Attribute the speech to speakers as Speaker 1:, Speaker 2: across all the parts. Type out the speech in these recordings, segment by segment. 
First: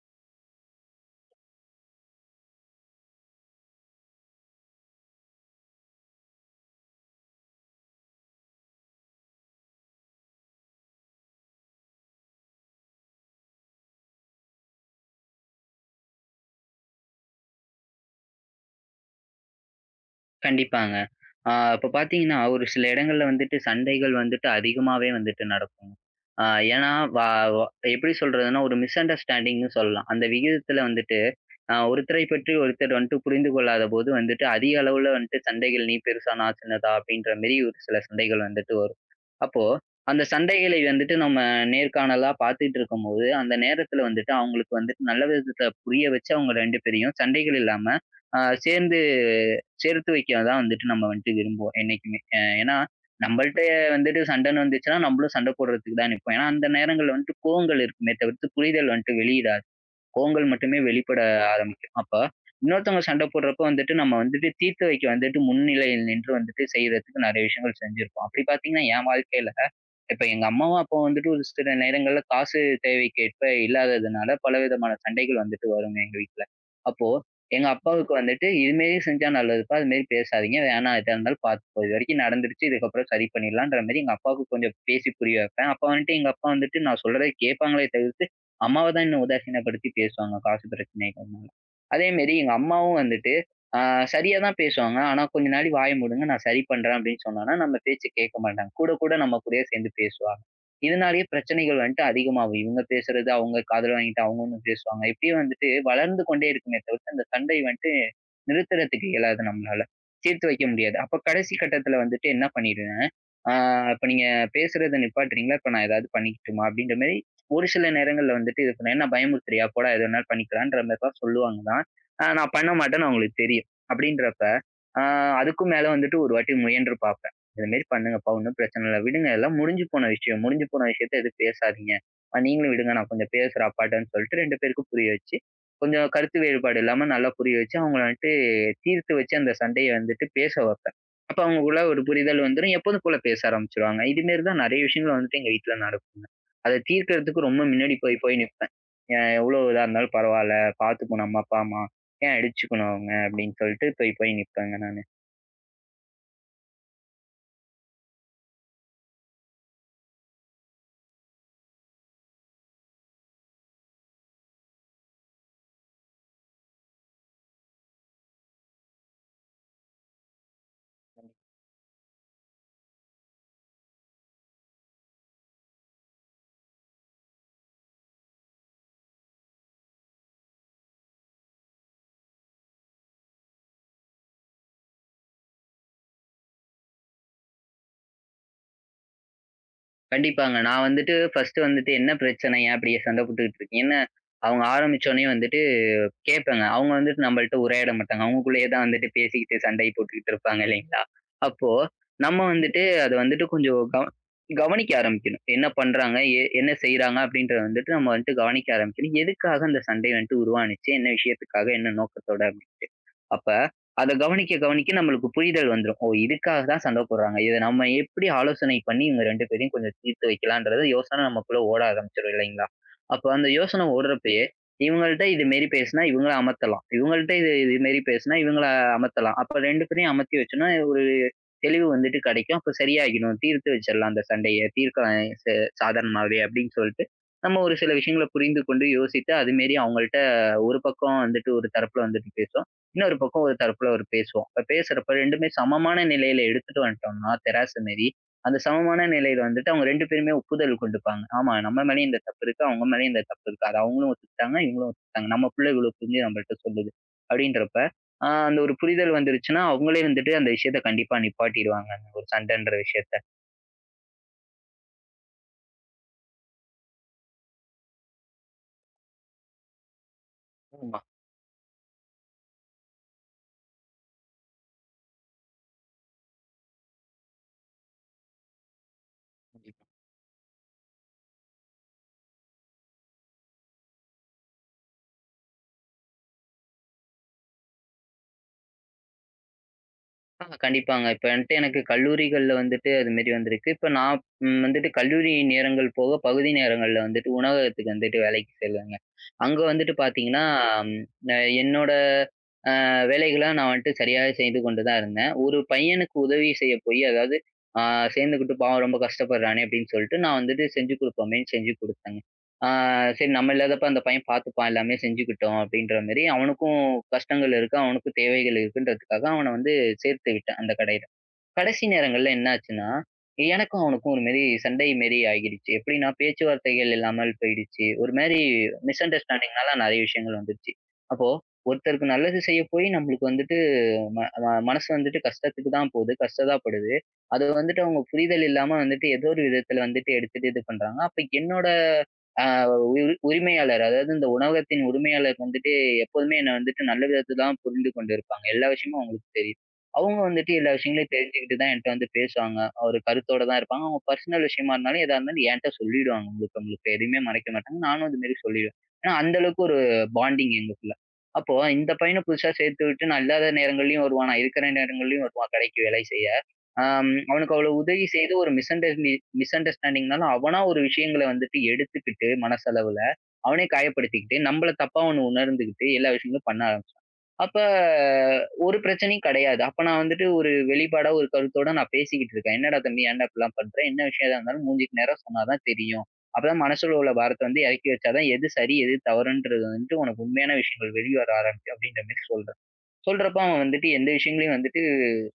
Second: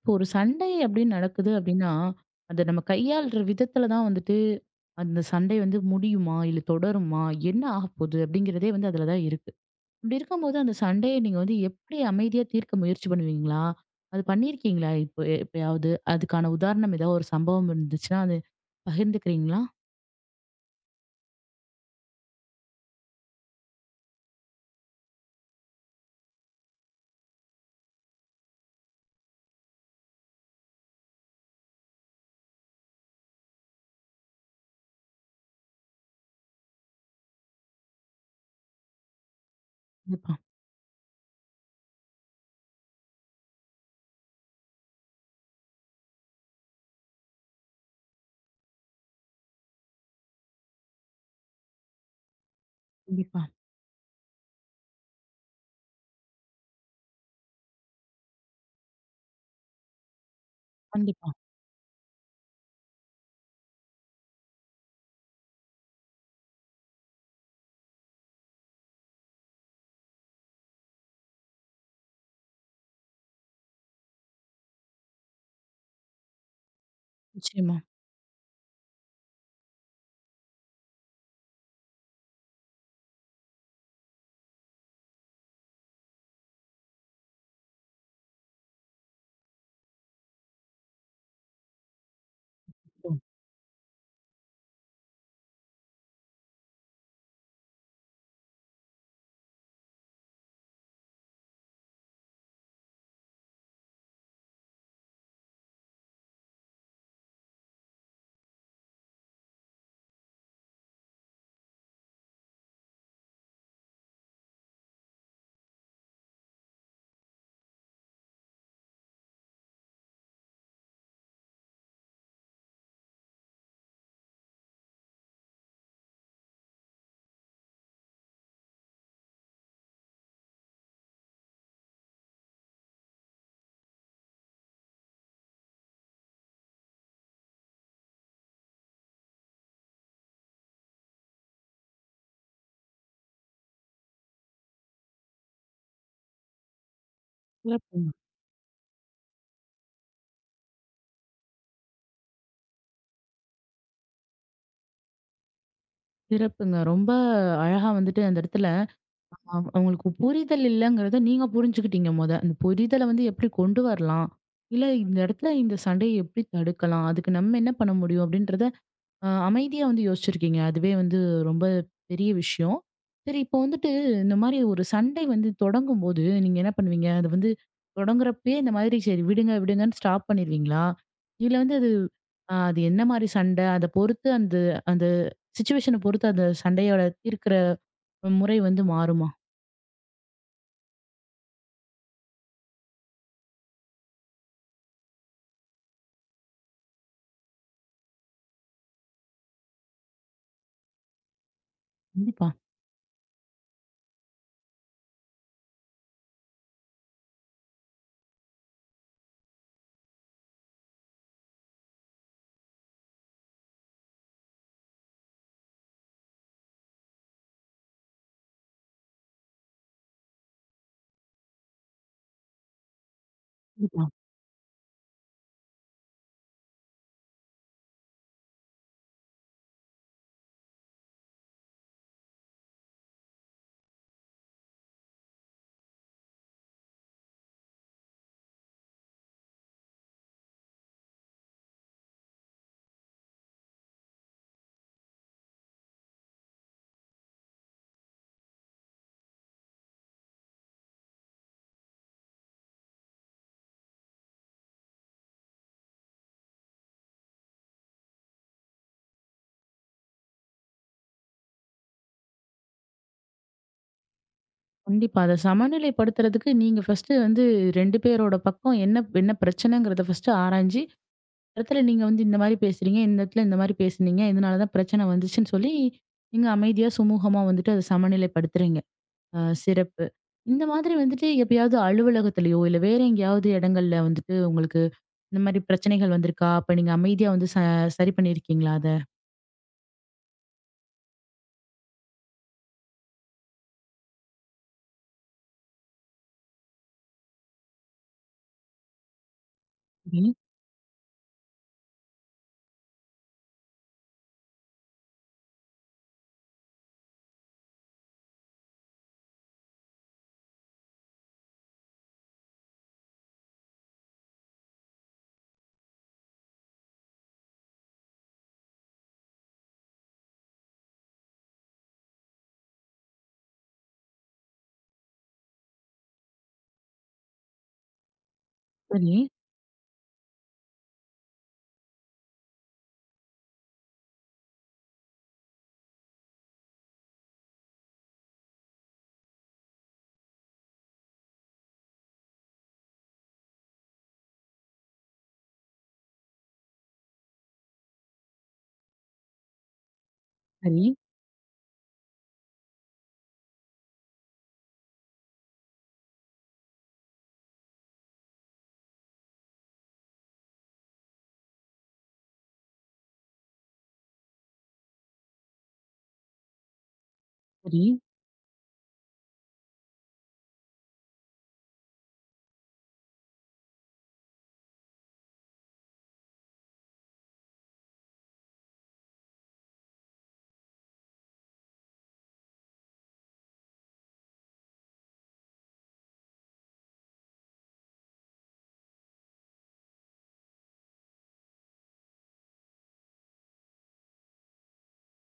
Speaker 1: இப்போ ஒரு சண்டை அப்படின்னு நடக்குது அப்படின்னா, அத நம்ம கையாள்ற விதத்துல தான் அந்த சண்டை வந்து முடியுமா? இல்ல தொடருமா? என்ன ஆகப்போது? அப்படிங்கிறதே வந்து அதில தான் இருக்கு. அப்படி இருக்கும்போது அந்த சண்டைய நீங்க வந்து எப்படி அமைதியா தீர்க்க முயற்சி பண்ணுவீங்களா? அது பண்ணியிருக்கீங்களா இப்போ எப்பயாவது? அதுக்கான உதாரணம் ஏதாவது ஒரு சம்பவம் இருந்துச்சுன்னா, அது பகிர்ந்துக்கிறீங்களா?
Speaker 2: கண்டிப்பாங்க. ஆ இப்ப பார்த்தீங்கன்னா, ஒரு சில இடங்கள்ல வந்துட்டு சண்டைகள் வந்துட்டு அதிகமாவே வந்துட்டு நடக்கும். ஆ ஏன்னா, வ வ எப்படி சொல்றதுன்னா, ஒரு மிஸ் அண்டர்ஸ்டாண்டிங்ன்னு சொல்லலாம். அந்த விகிதத்தில வந்துட்டு ஒருத்தரை பற்றி ஒருத்தர் வந்துட்டு புரிந்து கொள்ளாதபோது வந்துட்டு அதிக அளவுல வந்துட்டு சண்டைகள் நீ பெருசா, நான் சின்னதா அப்படின்ற மாரி ஒரு சில சண்டைகள் வந்துட்டு வரும். அப்போ அந்த
Speaker 1: கண்டிப்பா,
Speaker 2: சண்டைகளை வந்துட்டு நம்ம நேர்காணலா பார்த்துட்டு இருக்கும்போது, அந்த நேரத்துல வந்துட்டு அவங்களுக்கு வந்துட்டு நல்ல விதத்துல புரிய வச்சு அவங்க 2 பேரையும் சண்டைகள் இல்லாம அ சேர்ந்து சேர்த்து வைக்க தான் வந்துட்டு நம்ம வந்துட்டு விரும்புவோம் என்னைக்குமே. ஏன்னா
Speaker 1: கண்டிப்பா.
Speaker 2: நம்மள்ட்ட வந்துட்டு சண்டைன்னு வந்துச்சுன்னா, நம்மளும் சண்டை போடுறதுக்கு தான் நிப்போம். ஏன்னா அந்த நேரங்கள்ல வந்துட்டு கோவங்கள் இருக்குமே தவிர்த்து புரிதல் வந்துட்டு வெளியிடாது. கோங்கள் மட்டுமே வெளிப்பட
Speaker 1: கண்டிப்பா.
Speaker 2: ஆரம்பிக்கும். அப்ப இன்னொருத்தவங்க சண்டை போடுறப்போ வந்துட்டு, நம்ம வந்துட்டு தீர்த்து வைக்க வந்துட்டு முன்னிலையில் நின்று வந்துட்டு செய்றதுக்கு நெறைய விஷயங்கள் செஞ்சிருப்போம். அப்படி பார்த்தீங்கன்னா, என் வாழ்க்கையில இப்ப எங்க அம்மாவும் அப்பாவும் வந்துட்டு ஒரு சில நேரங்கள்ல காசு தேவைக்கேற்ப இல்லாததுனால பலவிதமான சண்டைகள் வந்துட்டு வருங்க எங்க வீட்ல. அப்போ எங்க
Speaker 1: நிச்சயமா.
Speaker 2: அப்பாவுக்கு வந்துட்டு, "இதுமாரி செஞ்சா நல்லதுப்பா. அதுமாரி பேசாதீங்க. வேணாம் எதா இருந்தாலும் பார்த்துப்போம். இதுவரைக்கும் நடந்துருச்சு. இதுக்கப்புறம் சரி பண்ணிடலாம்ன்ற" மாரி எங்க அப்பாவுக்கு கொஞ்சம் பேசி புரிய வைப்பேன். அப்ப வந்துட்டு எங்க அப்பா வந்துட்டு நான் சொல்றத கேட்பாங்களே தவிர்த்து அம்மாவ தான் இன்னும் உதாசீனப்படுத்தி பேசுவாங்க காசு பிரச்சனைகள்னால. அதேமாரி எங்க அம்மாவும்
Speaker 1: ம்.
Speaker 2: வந்துட்டு, ஆ சரியா தான் பேசுவாங்க. ஆனா கொஞ்ச நாழி வாய மூடுங்க நான் சரி பண்றேன் அப்படின்னு சொன்னோம்னா, நம்ம பேச்ச கேட்க மாட்டாங்க. கூட கூட நம்ம கூடயே சேர்ந்து பேசுவாங்க. இதனாலேயே பிரச்சனைகள் வந்துட்டு அதிகமாகும். இவங்க பேசுறது அவங்க காதுல வாங்கிட்டு அவங்க ஒண்ணு பேசுவாங்க. இப்படியே வந்துட்டு வளர்ந்து கொண்டே இருக்குமே தவிர்த்து, அந்த சண்டை வந்துட்டு நிறுத்துறதுக்கு இயலாது நம்மளால. தீர்த்து வைக்க முடியாது. அப்ப கடைசி கட்டத்தில வந்துட்டு என்ன பண்ணிடுவேன், ஆ இப்ப நீங்க பேசுறத நிப்பாட்டுறீங்களா? இப்ப நான் ஏதாவது பண்ணிக்கட்டுமா? அப்படின்ற மாரி ஒரு சில நேரங்கள்ல வந்துட்டு இது பண்ண என்ன பயமுறுத்துறியா? போடா எது வேணாலும் பண்ணிக்கலான்ற மாரிலாம் சொல்லுவாங்க தான். நான் பண்ண மாட்டேன்னு அவங்களுக்கு தெரியும். அப்படின்றப்ப, ஆ அதுக்கும் மேல வந்துட்டு ஒரு வாட்டி முயன்று பார்ப்பேன். "இது மாரி பண்ணுங்கப்பா, ஒண்ணும் பிரச்சனை இல்ல. விடுங்க எல்லாம் முடிஞ்சு போன விஷயம். முடிஞ்சு போன விஷயத்த எதுவும் பேசாதீங்க. நீங்களும் விடுங்க நான் கொஞ்சம் பேசுறேன் அப்பாட்டன்னு" சொல்லிட்டு 2 பேருக்கும் புரிய வச்சு, கொஞ்சம் கருத்து வேறுபாடு இல்லாம நல்லா புரிய வச்சு, அவங்கள வந்துட்டு தீர்த்து வச்சு அந்த சண்டைய வந்துட்டு பேச வைப்பேன். அப்ப அவங்களுக்குள்ள ஒரு புரிதல் வந்துரும். எப்போதும் போல பேச ஆரம்பிச்சுருவாங்க. இது மாரி தான் நெறைய விஷயங்கள் வந்துட்டு எங்க வீட்ல நடக்கும். அத தீர்க்கிறதுக்கு ரொம்ப முன்னாடி
Speaker 1: சிறப்புங்க.
Speaker 2: போய் போய் நிப்பேன். எவ்ளோ இதா இருந்தாலும் பரவால்ல. பாத்துக்கும் நம்ம அப்பா, அம்மா. ஏன் அடிச்சுக்கணும் அவங்க? அப்படின்னு சொல்லிட்டு போய் போய் நிப்பேங்க நானு.
Speaker 1: சிறப்புங்க. ரொம்ப அழகா அந்த இடத்துல அவங்களுக்கு புரிதல் இல்லங்கிறத நீங்க புரிஞ்சுக்கிட்டீங்க மொத. அந்த புரிதல வந்து எப்படி கொண்டு வரலாம்? இல்ல இந்த இடத்துல இந்த சண்டைய எப்படி தடுக்கலாம்? அதுக்கு நம்ம என்ன பண்ண முடியும்? அப்படின்றத அமைதியா வந்து யோசிச்சிருக்கீங்க. அதுவே வந்து ரொம்ப பெரிய விஷயம். சரி இப்போ இந்த மாரி ஒரு சண்டை வந்து தொடங்கும்போது நீங்க என்ன பண்ணுவீங்க? அது வந்து தொடங்குறப்பயே இந்த மாதிரி சரி விடுங்க, விடுங்கன்னு ஸ்டாப் பண்ணிருவீங்களா? இல்ல வந்து அது அது என்ன மாரி சண்டை? அத பொறுத்து அந்த அந்த சிச்சுவேஷன பொறுத்து அந்த சண்டையோட தீர்க்கிற முறை வந்து மாறுமா?
Speaker 2: கண்டிப்பாங்க. நான் வந்துட்டு ஃபர்ஸ்ட்டு வந்துட்டு என்ன பிரச்சனை? ஏன் இப்படி சண்டை போட்டுக்கிட்டு இருக்கீங்கன்னு, அவங்க ஆரம்பிச்சோனயே வந்துட்டு கேட்பேங்க. அவங்க வந்துட்டு நம்மள்ட்ட உரையாட மாட்டாங்க. அவங்களுக்குள்ளேயே தான் வந்துட்டு பேசிக்கிட்டு, சண்டை போட்டுக்கிட்டு இருப்பாங்க இல்லைங்களா? அப்போ நம்ம
Speaker 1: கண்டிப்பா.
Speaker 2: வந்துட்டு அத வந்துட்டு கொஞ்சம் கவனிக்க ஆரம்பிக்கணும். என்ன பண்றாங்க? என்ன செய்றாங்க? அப்படின்றத வந்துட்டு நம்ம வந்துட்டு கவனிக்க ஆரம்பிக்கணும். எதுக்காக அந்த சண்டை வந்துட்டு உருவானுச்சு? என்ன விஷயத்துக்காக? என்ன நோக்கத்தோட? அப்ப அத கவனிக்க, கவனிக்க நம்மளுக்கு புரிதல் வந்துரும். ஓ! இதுக்காக தான் சண்டை போடுறாங்க. இத நம்ம எப்படி ஆலோசனை பண்ணி இவங்க 2 பேரையும் கொஞ்சம் தீர்த்து வைக்கலான்றது யோசனை நமக்குள்ள ஓட ஆரம்பிச்சுரும் இல்லைங்களா? அப்ப அந்த யோசனை
Speaker 1: கண்டிப்பா,
Speaker 2: ஓடுறப்பயே, இவங்கள்ட்ட இது மாரி பேசினா இவங்கள அமர்த்தலாம். இவங்கள்ட்ட இது இது மாரி பேசினா இவங்கள அமர்த்தலாம். அப்ப 2 பேரையும் அமர்த்தி வச்சோம்னா ஒரு தெளிவு வந்துட்டு கிடைக்கும். அப்ப சரியாகிடும். தீர்த்து வச்சிடலாம் அந்த சண்டைய. தீர்க்கலாம் ச சாதாரணமாவே அப்படின்னு சொல்லிட்டு, நம்ம ஒரு சில விஷயங்கள புரிந்து கொண்டு யோசித்து அது மாரி அவங்கள்ட்ட ஒரு பக்கம் வந்துட்டு ஒரு தரப்புல வந்துட்டு பேசும். இன்னொரு பக்கம் ஒரு தரப்புல ஒரு பேசுவோம். இப்ப பேசுறப்ப 2மே சமமான நிலையில எடுத்துட்டு வந்துட்டோம்னா, தெராசு மாரி, அந்த சமமான நிலையில வந்துட்டு அவங்க 2 பேருமே ஒப்புதல் கொண்டுப்பாங்க. ஆமா, நம்ம மேலயும் இந்த தப்பு இருக்கு, அவங்க மேலயும் இந்த தப்பு இருக்கு. அத அவங்களும் ஒத்துக்கிட்டாங்க, இவங்களும் ஒத்துக்கிட்டாங்க. நம்ம புள்ள இவ்ளோ புரிஞ்சு நம்மள்ட்ட சொல்லுது. அப்படின்றப்ப, அந்த ஒரு புரிதல் வந்துருச்சுன்னா, அவங்களே வந்துட்டு அந்த விஷயத்த கண்டிப்பா நிப்பாட்டிருவாங்கங்க. ஒரு சண்டைன்ற விஷயத்த.
Speaker 1: கண்டிப்பா. அத சமநிலைப்படுத்துறதுக்கு நீங்க ஃபர்ஸ்ட்டு வந்து 2 பேரோட பக்கம் என்ன என்ன பிரச்சனைங்கிறத ஃபர்ஸ்ட்டு ஆராய்ஞ்சு,
Speaker 2: ஆமா.
Speaker 1: இடத்துல நீங்க வந்து இந்த மாரி பேசுறீங்க, இந்த இடத்துல இந்த மாரி பேசுனீங்க, இதனால தான் பிரச்சனை வந்துச்சுன்னு சொல்லி, நீங்க அமைதியா, சுமூகமா அத சமநிலைப்படுத்துறீங்க.
Speaker 2: கண்டிப்பா.
Speaker 1: சிறப்பு. இந்த மாதிரி எப்பயாவது அலுவலகத்திலயோ, இல்ல வேற எங்கேயாவது இடங்கள்ல உங்களுக்கு இந்த மாரி பிரச்சனைகள் வந்திருக்கா? அப்ப நீங்க அமைதியா வந்து சரி பண்ணியிருக்கீங்களா அத?
Speaker 2: கண்டிப்பாங்க. இப்ப வந்துட்டு எனக்கு கல்லூரிகள்ல வந்துட்டு அது மாரி வந்திருக்கு. இப்ப நான் வந்துட்டு கல்லூரி நேரங்கள் போக பகுதி நேரங்கள்ல வந்துட்டு உணவகத்துக்கு வந்துட்டு வேலைக்கு செல்வேங்க. அங்க வந்துட்டு
Speaker 1: சரி,
Speaker 2: பார்த்தீங்கன்னா, ம் அ என்னோட வேலைகள நான் வந்துட்டு சரியாவே செய்து கொண்டு தான் இருந்தேன். ஒரு பையனுக்கு உதவி செய்ய போயி, அதாவது ஆ சேர்ந்துகிட்டு பாவம் ரொம்ப கஷ்டப்படுறானே அப்படின்னு சொல்லிட்டு, நான் வந்துட்டு செஞ்சு குடுப்போமேன்னு செஞ்சு குடுத்தேங்க. ஆ சரி நம்ம இல்லாதப்ப அந்த பையன் பார்த்துப்பான் எல்லாமே செஞ்சுக்கிட்டும் அப்படின்ற மாரி, அவனுக்கும் கஷ்டங்கள் இருக்கு, அவனுக்கும் தேவைகள் இருக்குன்றதுக்காக அவன வந்து சேர்த்து விட்டேன் அந்த கடையில. கடைசி நேரங்கள்ல என்ன ஆச்சுன்னா, எனக்கும் அவனுக்கும் ஒரு மாரி சண்டை மாரி ஆகிடுச்சு. எப்படின்னா பேச்சுவார்த்தைகள் இல்லாமல் போயிடுச்சு. ஒரு மாரி மிஸ்
Speaker 1: சரி,
Speaker 2: அண்டர்ஸ்டாண்டிங்னால நெறைய விஷயங்கள் வந்துருச்சு. அப்போ ஒருத்தருக்கு நல்லது செய்ய போய் நம்மளுக்கு வந்துட்டு ம ம மனசு வந்துட்டு கஷ்டத்துக்கு தான் போது. கஷ்டதாப்படுது. அது வந்துட்டு அவங்க புரிதல் இல்லாம வந்துட்டு ஏதோ ஒரு விதத்துல வந்துட்டு எடுத்துட்டு இது பண்றாங்க. அப்ப என்னோட அ உரி உரிமையாளர் அதாவது இந்த உணவகத்தின் உரிமையாளர் வந்துட்டு எப்போதுமே என்ன வந்துட்டு நல்ல விதத்த தான் புரிந்து கொண்டு இருப்பாங்க. எல்லா விஷயமும் அவங்களுக்கு தெரியும். அவங்க வந்துட்டு எல்லா
Speaker 1: சரி,
Speaker 2: விஷயங்களையும் தெரிஞ்சுக்கிட்டு தான் என்ட்ட வந்து பேசுவாங்க. ஒரு கருத்தோட தான் இருப்பாங்க. அவங்க பர்சனல் விஷயமா இருந்தாலும் எதா இருந்தாலும் என்ட்ட சொல்லிடுவாங்க முழுக்க முழுக்க. எதுவுமே மறைக்க மாட்டாங்க. நானும் அது மாரி சொல்லிடுவேன். ஏன்னா அந்த அளவுக்கு ஒரு பாண்டிங் எங்களுக்குள்ள. அப்போ இந்த பையன புதுசா சேர்த்து விட்டு நான் இல்லாத நேரங்கள்லயும் வருவான். நான் இருக்கிற நேரங்கள்லயும் வருவான் கடைக்கு வேலை செய்ய. ஆம் அவனுக்கு அவ்வளவு
Speaker 1: சரி,
Speaker 2: உதவி செய்து ஒரு மிஸ் அண்டர்ஸ்டாண்டிங்னால அவனா ஒரு விஷயங்கள வந்துட்டு எடுத்துக்கிட்டு மனசளவுல, அவனே காயப்படுத்திக்கிட்டு, நம்மள தப்பா அவனு உணர்ந்துகிட்டு எல்லா விஷயங்களும் பண்ண ஆரம்பிச்சான். அப்ப ஒரு பிரச்சனையும் கிடையாது. அப்ப நான் வந்துட்டு ஒரு வெளிப்பாடா ஒரு கருத்தோட நான் பேசிக்கிட்டு இருக்கேன். என்னடா தம்பி ஏன்டா இப்படிலாம் பண்ற? என்ன விஷயம் எதா இருந்தாலும் மூஞ்சுக்கு நேரா சொன்னா தான் தெரியும். அப்பதான் மனசுல உள்ள பாரத்த வந்து இறக்கி வச்சா தான் எது சரி, எது தவறுன்றது வந்துட்டு உனக்கு உண்மையான விஷயங்கள் வெளிய வர ஆரம்பிக்கும் அப்படின்ற மாரி சொல்றேன். சொல்றப்ப அவன் வந்துட்டு எந்த விஷயங்களையும் வந்துட்டு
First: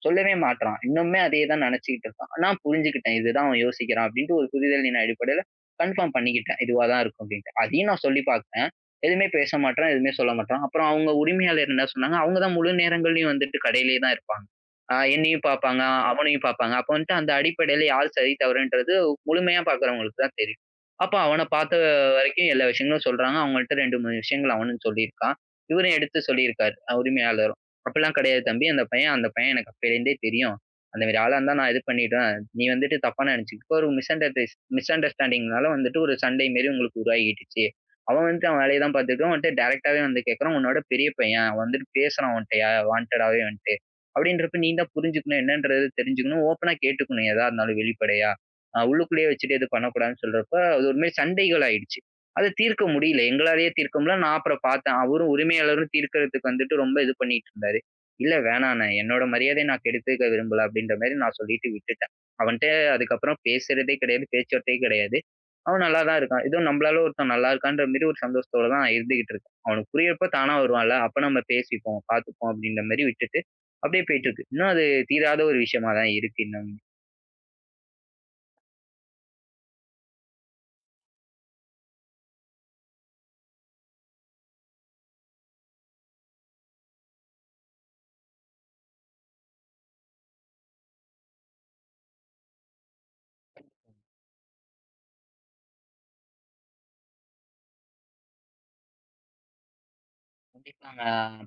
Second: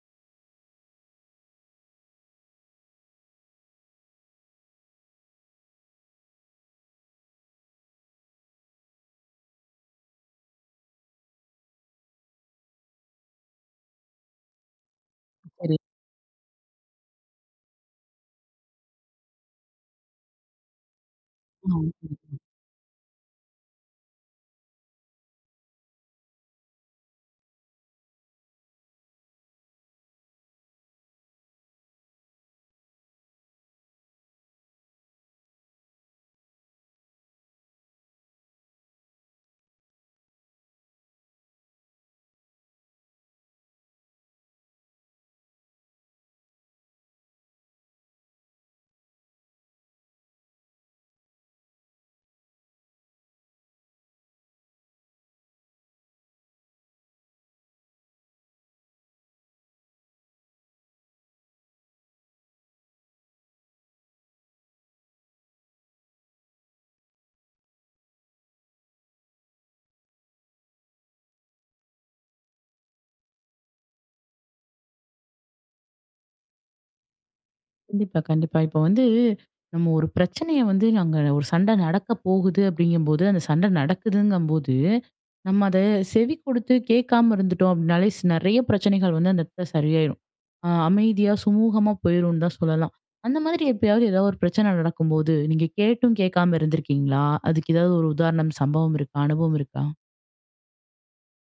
Speaker 2: சொல்லவே மாட்றான். இன்னுமே அதே தான் நெனச்சுக்கிட்டு இருக்கான். நான் புரிஞ்சுக்கிட்டேன். இதுதான் அவன் யோசிக்கிறான் அப்டின்ட்டு ஒரு புரிதலின் அடிப்படையில கன்ஃபார்ம் பண்ணிக்கிட்டேன். இதுவா தான் இருக்கும் அப்டின்ட்டு. அதையும் நான் சொல்லி பாத்தேன். எதுவுமே பேச மாட்றான், எதுவுமே சொல்ல மாட்றான். அப்புறம் அவங்க உரிமையாளர் என்ன சொன்னாங்க, அவங்க தான் முழு நேரங்கள்லயும் வந்துட்டு கடையிலேயே தான் இருப்பாங்க. என்னையும்
Speaker 1: சரி.
Speaker 2: பாப்பாங்க, அவனையும் பாப்பாங்க. அப்ப வந்துட்டு அந்த அடிப்படையில யார் சரி, தவறுன்றது முழுமையா பாக்குறவங்களுக்கு தான் தெரியும். அப்ப அவன பாத்த
Speaker 1: ஆ.
Speaker 2: வரைக்கும் எல்லா விஷயங்களும் சொல்றாங்க. அவங்கள்ட்ட 2, 3 விஷயங்கள் அவனும் சொல்லியிருக்கான். இவரும் எடுத்து சொல்லியிருக்காரு, உரிமையாளரும். அப்படிலாம் கிடையாது தம்பி. அந்த பையன் எனக்கு அப்பயிலேருந்தே தெரியும். அந்த மாரி ஆளா இருந்தா நான் இது பண்ணிடுவேன். நீ வந்துட்டு தப்பா நெனச்சுக்கிட்டு ஒரு மிஸ் அண்டர்ஸ்டாண்டிங்னால வந்துட்டு ஒரு சண்டை மாரி உங்களுக்கு உருவாகிடுச்சு. அவன் வந்துட்டு அவன் வேலைய தான் பாத்துட்டு உன்ட்ட டைரக்ட்டாவே வந்து கேட்கறான். உன்னோட பெரிய பையன். அவன் வந்துட்டு பேசுறான் உன்ட்டயா வான்டடாவே வந்துட்டு. அப்படின்றப்ப நீ தான் புரிஞ்சுக்கணும். என்னன்றது தெரிஞ்சுக்கணும். ஓப்பனா கேட்டுக்கணும் எதா இருந்தாலும் வெளிப்படையா. உள்ளுக்குள்ளேயே வச்சுட்டு எதுவும் பண்ணக்கூடாதுன்னு சொல்றப்ப, அது ஒரு மாரி சண்டைகள் ஆயிடுச்சு. அத தீர்க்க முடியல. எங்களாலேயே தீர்க்க முடியல. நான் அப்புறம் பாத்தேன். அவரும் உரிமையாளரும் தீர்க்கறதுக்கு வந்துட்டு ரொம்ப இது பண்ணிட்டு இருந்தாரு. இல்ல வேணாண்ணே. என்னோட மரியாதைய நான் கெடுத்துக்க விரும்பல அப்டின்ற மாரி நான் சொல்லிட்டு விட்டுட்டேன். அவன்ட்ட அதுக்கப்புறம் பேசுறதே கிடையாது. பேச்சுவார்த்தையே கிடையாது. அவன் நல்லா தான் இருக்கான். ஏதோ நம்மளால ஒருத்தன் நல்லா இருக்கான்ற மாரி ஒரு சந்தோஷத்தோட தான் இருந்துகிட்டு இருக்கேன். அவனுக்கு புரியறப்ப தானா வருவான்ல. அப்ப நம்ம பேசிப்போம், பார்த்துப்போம் அப்டின்ற மாரி விட்டுட்டு, அப்டியே போயிட்டு இருக்கு. இன்னும் அது தீராத ஒரு விஷயமா தான் இருக்கு இன்னமும்.
Speaker 1: கண்டிப்பா, கண்டிப்பா. இப்ப வந்து நம்ம ஒரு பிரச்சனைய வந்து நாங்க ஒரு சண்டை நடக்க போகுது அப்படிங்கும்போது, அந்த சண்டை நடக்குதுங்கும்போது, நம்ம அத செவி கொடுத்து கேட்காம இருந்துட்டோம் அப்படின்னாலே, நெறைய பிரச்சனைகள் வந்து அந்த இடத்துல சரியாயிரும். அமைதியா, சுமூகமா போயிரும்னு தான் சொல்லலாம். அந்த மாதிரி எப்பயாவது ஏதாவது ஒரு பிரச்சனை நடக்கும்போது, நீங்க கேட்டும் கேட்காம இருந்திருக்கீங்களா? அதுக்கு ஏதாவது ஒரு உதாரணம், சம்பவம் இருக்கா? அனுபவம் இருக்கா?
Speaker 2: கண்டிப்பாங்க.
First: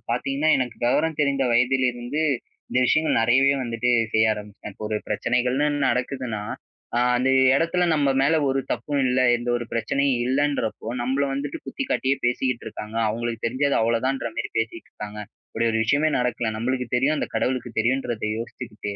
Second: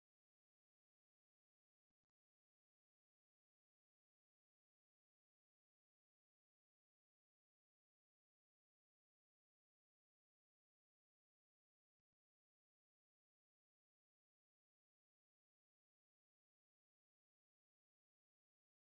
Speaker 2: பாத்தீங்கன்னா, எனக்கு விவரம் தெரிந்த வயதிலிருந்து இந்த விஷயங்கள் நெறையவே வந்துட்டு செய்ய ஆரம்பிச்சேன். இப்போ ஒரு பிரச்சனைகள்னு நடக்குதுன்னா, அந்த இடத்துல நம்ம மேல ஒரு தப்பும் இல்ல, எந்த ஒரு பிரச்சனையும் இல்லன்றப்போ, நம்மள வந்துட்டு குத்தி காட்டியே பேசிக்கிட்டு இருக்காங்க. அவங்களுக்கு தெரிஞ்சது அவ்வளோதான்ற மாரி பேசிட்டு இருக்காங்க. இப்படி ஒரு விஷயமே நடக்கல. நம்மளுக்கு தெரியும், அந்த கடவுளுக்கு தெரியுன்றத யோசிச்சுக்கிட்டு,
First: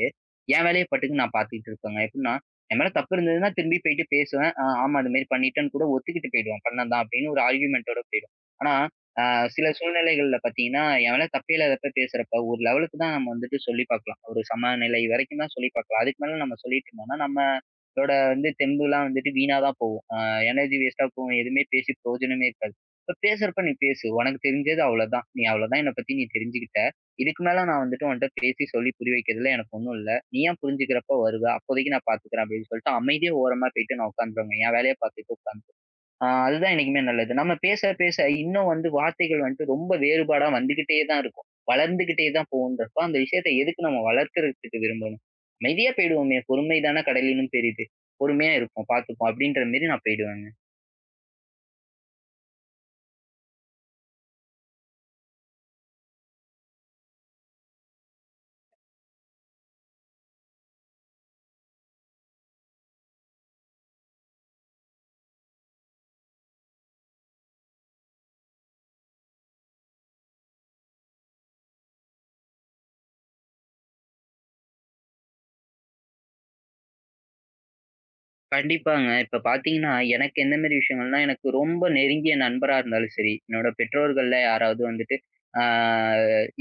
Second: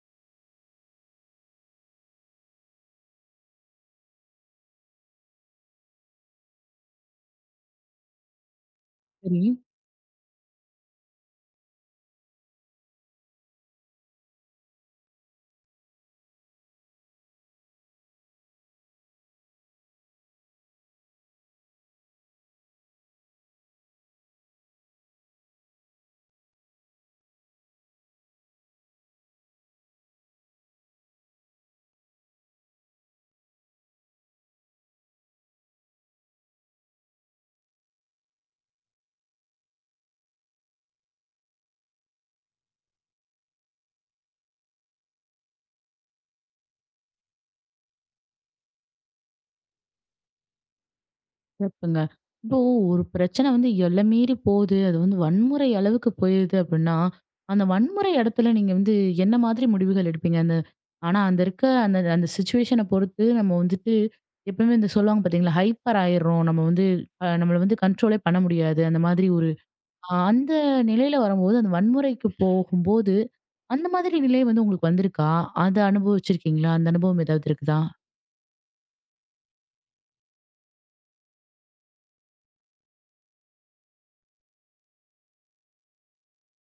Speaker 2: என் வேலைய பாட்டுக்கு நான் பாத்துக்கிட்டு இருப்பேங்க. எப்படின்னா, என் மேல தப்பு இருந்ததுன்னா திரும்பி போயிட்டு பேசுவேன். ஆமா அது மாரி பண்ணிட்டேன்னு கூட ஒத்துக்கிட்டு போயிடுவேன். பண்ணதான் அப்படின்னு ஒரு ஆர்குமென்ட்டோட போயிடும். ஆனா ஆ
Speaker 1: சரி.
Speaker 2: சில சூழ்நிலைகள்ல பார்த்தீங்கன்னா, என் மேல தப்பே இல்லாதப்ப பேசுறப்ப, ஒரு லெவலுக்கு தான் நம்ம வந்துட்டு சொல்லி பார்க்கலாம். ஒரு சமநிலை வரைக்கும் தான் சொல்லி பார்க்கலாம். அதுக்கு மேல நம்ம சொல்லிட்டு இருந்தோம்னா, நம்மளோட வந்து தெம்புலாம் வந்துட்டு வீணா தான் போகும். எனர்ஜி வேஸ்ட்டா போகும். எதுவுமே பேசி பிரயோஜனமே இருக்காது. இப்ப பேசுறப்ப நீ பேசு. உனக்கு தெரிஞ்சது அவ்வளோதான். நீ அவ்வளோதான் என்ன பத்தி நீ தெரிஞ்சுக்கிட்ட. இதுக்கு மேல நான் வந்துட்டு உன்ட்ட பேசி சொல்லி புரிய வைக்கிறதுல எனக்கு ஒண்ணும் இல்ல. நீயா புரிஞ்சுக்கிறப்ப வருவ. அப்போதைக்கு நான் பார்த்துக்கிறேன் அப்படின்னு சொல்லிட்டு அமைதியா ஓரமா போயிட்டு நான் உட்காந்துருவேங்க. என் வேலைய பார்த்துட்டு உட்காந்துருவேன். அதுதான் என்னைக்குமே நல்லது. நம்ம பேச, பேச இன்னும் வந்து வார்த்தைகள் வந்துட்டு ரொம்ப வேறுபாடா வந்துகிட்டே தான் இருக்கும். வளர்ந்துகிட்டே தான் போகுன்றப்ப, அந்த விஷயத்த எதுக்கு நம்ம வளர்க்கறதுக்கு விரும்பணும்? அமைதியா போயிடுவோமே! பொறுமை தான கடலினும் பெரிது. பொறுமையா இருப்போம், பார்த்துப்போம். அப்படின்ற மாரி நான் போயிடுவேங்க.
Speaker 1: சிறப்புங்க. இப்போ ஒரு பிரச்சனை வந்து எல்லை மீறி போகுது. அது வந்து வன்முறை அளவுக்கு போயிருது அப்படின்னா, அந்த வன்முறை இடத்துல நீங்க வந்து என்ன மாதிரி முடிவுகள் எடுப்பீங்க? ஆனா அந்த இருக்க அந்த அந்த சிச்சுவேஷன பொறுத்து நம்ம எப்பவுமே இந்த சொல்லுவாங்க பார்த்தீங்களா, ஹைப்பர் ஆயிர்றோம். நம்மள வந்து கண்ட்ரோலே பண்ண முடியாது. அந்த மாதிரி ஒரு அ அந்த நிலையில வரும்போது, அந்த வன்முறைக்கு போகும்போது, அந்த மாதிரி நிலை வந்து உங்களுக்கு வந்திருக்கா? அத அனுபவிச்சிருக்கீங்களா? அந்த அனுபவம் ஏதாவது இருக்குதா?
Speaker 2: கண்டிப்பாங்க. இப்ப பார்த்தீங்கன்னா, எனக்கு எந்த மாரி விஷயங்கள்னா, எனக்கு ரொம்ப நெருங்கிய நண்பரா இருந்தாலும் சரி, என்னோட பெற்றோர்கள்ல யாராவது வந்துட்டு, ஆ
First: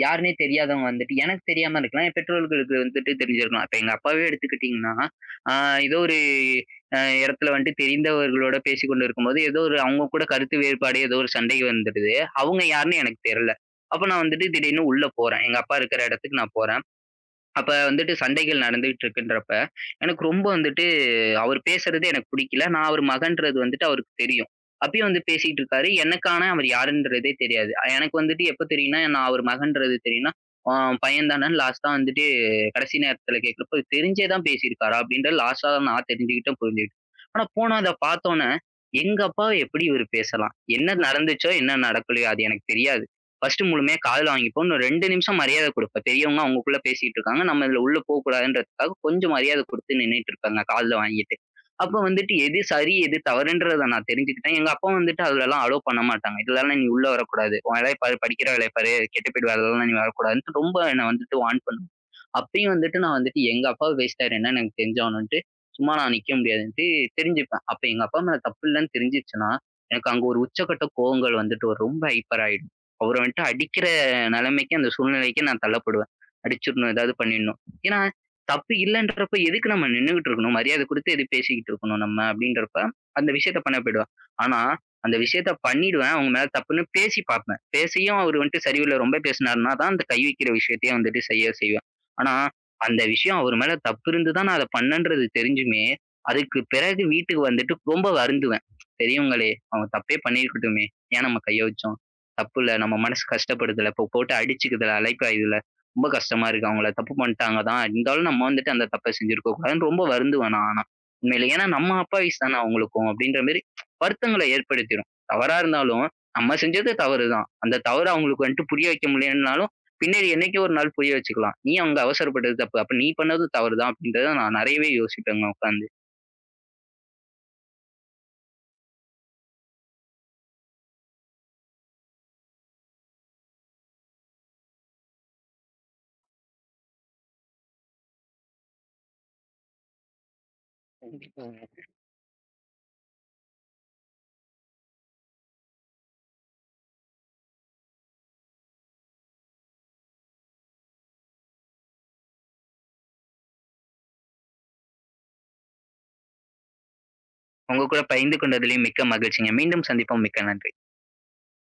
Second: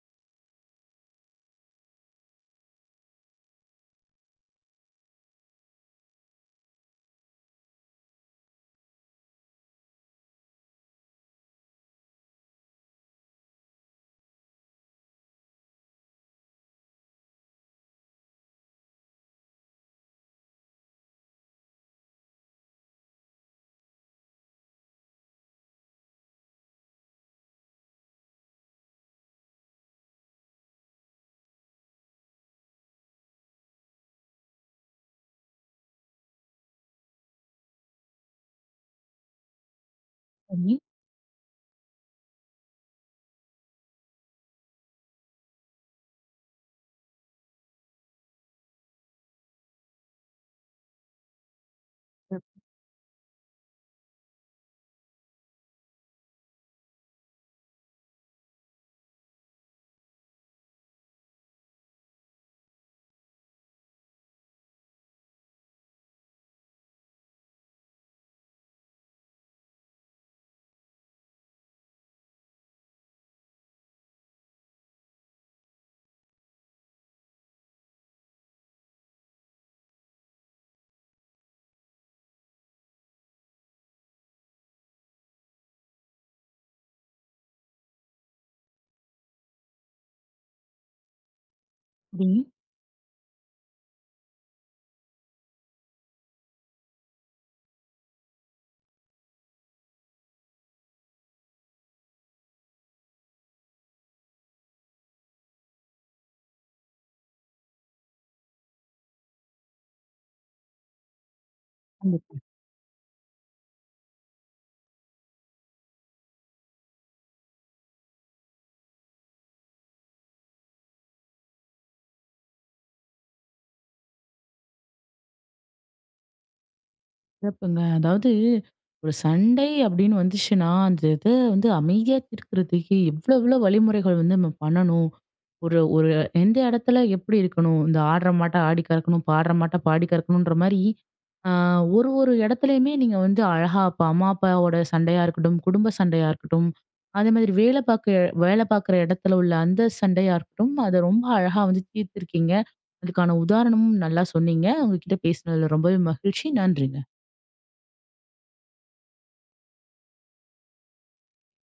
Speaker 2: யாருன்னே தெரியாதவங்க வந்துட்டு எனக்கு தெரியாம இருக்கலாம். என் பெற்றோர்களுக்கு வந்துட்டு தெரிஞ்சிருக்கலாம். இப்ப எங்க அப்பாவே எடுத்துக்கிட்டீங்கன்னா, ஆ ஏதோ ஒரு இடத்துல வந்துட்டு தெரிந்தவர்களோட பேசிக்கொண்டு இருக்கும்போது, ஏதோ ஒரு அவங்க கூட கருத்து வேறுபாடு ஏதோ ஒரு சண்டை வந்துடுது. அவங்க யாருன்னு எனக்கு தெரியல. அப்ப நான் வந்துட்டு திடீர்னு உள்ள போறேன். எங்க அப்பா இருக்கிற இடத்துக்கு நான் போறேன். அப்ப வந்துட்டு சண்டைகள் நடந்துகிட்டு இருக்குன்றப்ப, எனக்கு ரொம்ப வந்துட்டு அவர் பேசுறது எனக்கு பிடிக்கல. நான் அவர் மகன்றது வந்துட்டு அவருக்கு தெரியும். அப்பயும் வந்து பேசிட்டு இருக்காரு. எனக்கு ஆனா அவர் யாருன்றதே தெரியாது. எனக்கு வந்துட்டு எப்ப தெரியும்னா, நான் அவர் மகன்றது தெரியும்னா, "ஆ பையன் தானேன்னு" லாஸ்ட்டா வந்துட்டு கடைசி நேரத்துல கேட்கிறப்போ, தெரிஞ்சே தான் பேசியிருக்காரா? அப்படின்ற லாஸ்ட்டா நான் தெரிஞ்சுக்கிட்டேன், புரிஞ்சுக்கிட்டேன். ஆனா போனா அத பார்த்தோன்னே, எங்க அப்பாவ எப்படி இவரு பேசலாம்?
Speaker 1: சரி,
Speaker 2: என்ன நடந்துச்சோ, என்ன நடக்கலையோ அது எனக்கு தெரியாது. ஃபர்ஸ்ட்டு முழுமையா காதுல வாங்கிப்போ. இன்னும் 2 நிமிஷம் மரியாதை குடுப்பேன். பெரியவங்க அவங்கக்குள்ள பேசிட்டு இருக்காங்க. நம்ம இதுல உள்ள போக்கூடாதுன்றதுக்காக கொஞ்சம் மரியாதை குடுத்து நின்னுட்டு இருப்பேங்க காதுல வாங்கிட்டு. அப்ப வந்துட்டு எது சரி, எது தவறுன்றத நான் தெரிஞ்சுக்கிட்டேன். எங்க அப்பா வந்துட்டு அதுலலாம் அலோ பண்ண மாட்டாங்க. "இதுலலாம் நீ உள்ள வரக்கூடாது. உன் வேலைய பாரு, படிக்கிற வேலைய பாரு, கெட்டு போயிடுவ. அதுலலாம் நீ வரக்கூடாதுன்ட்டு" ரொம்ப என்ன வந்துட்டு வார்ன் பண்ணுவாங்க. அப்பயும் வந்துட்டு நான் வந்துட்டு எங்க அப்பா பேசிட்டாரு என்னன்னு எனக்கு தெரிஞ்சாகணுன்ட்டு, சும்மா நான் நிக்க முடியாதுன்ட்டு தெரிஞ்சுப்பேன். அப்ப எங்க அப்பா மேல தப்பு இல்லன்னு தெரிஞ்சுருச்சுன்னா, எனக்கு அங்க ஒரு உச்சக்கட்ட கோவங்கள் வந்துட்டு ஒரு ரொம்ப ஹைப்பர் ஆயிடும். அவர வந்துட்டு அடிக்கிற நிலைமைக்கு, அந்த சூழ்நிலைக்கு நான் தள்ளப்படுவேன். அடிச்சிடணும், ஏதாவது பண்ணிடணும். ஏன்னா, தப்பு இல்லன்றப்ப எதுக்கு நம்ம நின்னுகிட்டு இருக்கணும்? மரியாதை குடுத்து எது பேசிக்கிட்டு இருக்கணும் நம்ம? அப்படின்றப்ப அந்த விஷயத்த பண்ண போயிடுவேன். ஆனா, அந்த விஷயத்த பண்ணிடுவேன். அவங்க மேல தப்புன்னு பேசி பார்ப்பேன். பேசியும் அவரு வந்துட்டு சரியில்ல ரொம்ப பேசினாருன்னா தான் அந்த கை வைக்கிற விஷயத்தையே வந்துட்டு செய்ய செய்வேன். ஆனா, அந்த விஷயம் அவர் மேல தப்பு இருந்து தான் நான் அத பண்ணேன்றது தெரிஞ்சுமே, அதுக்கு பிறகு வீட்டுக்கு வந்துட்டு ரொம்ப வருந்துவேன். பெரியவங்களே! அவங்க தப்பே பண்ணியிருக்கட்டுமே! ஏன் நம்ம கைய வச்சோம்? தப்புல்ல. நம்ம மனசு கஷ்டப்படுதுல்ல. இப்போ போட்டு அடிச்சுக்குதுல, அலைப்பாயுதுல்ல. ரொம்ப கஷ்டமா இருக்கு. அவங்கள தப்பு பண்ணிட்டாங்க தான். இருந்தாலும் நம்ம வந்துட்டு அந்த தப்ப செஞ்சிருக்க கூடாதுன்னு ரொம்ப வருந்துவேன் நான் ஆனா. உண்மையிலே. ஏன்னா, நம்ம
Speaker 1: சரி.
Speaker 2: அப்பாவிஸ் தானே அவங்களுக்கும் அப்படின்ற மாரி வருத்தங்கள ஏற்படுத்திரும். தவறா இருந்தாலும் நம்ம செஞ்சது தவறு தான். அந்த தவறு அவங்களுக்கு வந்துட்டு புரிய வைக்க முடியலனாலும், பின்னாடி என்னைக்கோ ஒரு நாள் புரிய வச்சுக்கலாம். நீ அங்க அவசரப்பட்டது தப்பு. அப்ப நீ பண்ணது தவறு தான் அப்படின்றத நான் நெறையவே யோசிப்பேங்க உட்கார்ந்து.
Speaker 1: சிறப்புங்க. அதாவது ஒரு சண்டை அப்படின்னு வந்துச்சுன்னா, அந்த இத வந்து அமைதியா தீர்க்கிறதுக்கு எவ்வளோ எவ்வளோ வழிமுறைகள் வந்து நம்ம பண்ணணும். ஒரு ஒரு எந்த இடத்துல எப்படி இருக்கணும். இந்த ஆடுற மாட்ட ஆடி கறக்கணும், பாடுற மாட்ட பாடி கறக்கணுன்ற மாரி, ஆ
Speaker 2: கண்டிப்பாங்க.
Speaker 1: ஒரு ஒரு இடத்துலயுமே நீங்க வந்து அழகா அப்ப அம்மா, அப்பாவோட சண்டையா இருக்கட்டும், குடும்ப சண்டையா இருக்கட்டும், அதே மாதிரி வேலை பார்க்குற இடத்துல உள்ள அந்த சண்டையா இருக்கட்டும், அத ரொம்ப அழகா வந்து தீர்த்திருக்கீங்க. அதுக்கான உதாரணமும் நல்லா சொன்னீங்க. உங்ககிட்ட பேசினதுல ரொம்பவே மகிழ்ச்சி. நன்றிங்க.
Speaker 2: உங்க கூட பகிர்ந்து கொண்டதிலும் மிக்க மகிழ்ச்சிங்க. மீண்டும் சந்திப்போம். மிக்க நன்றி.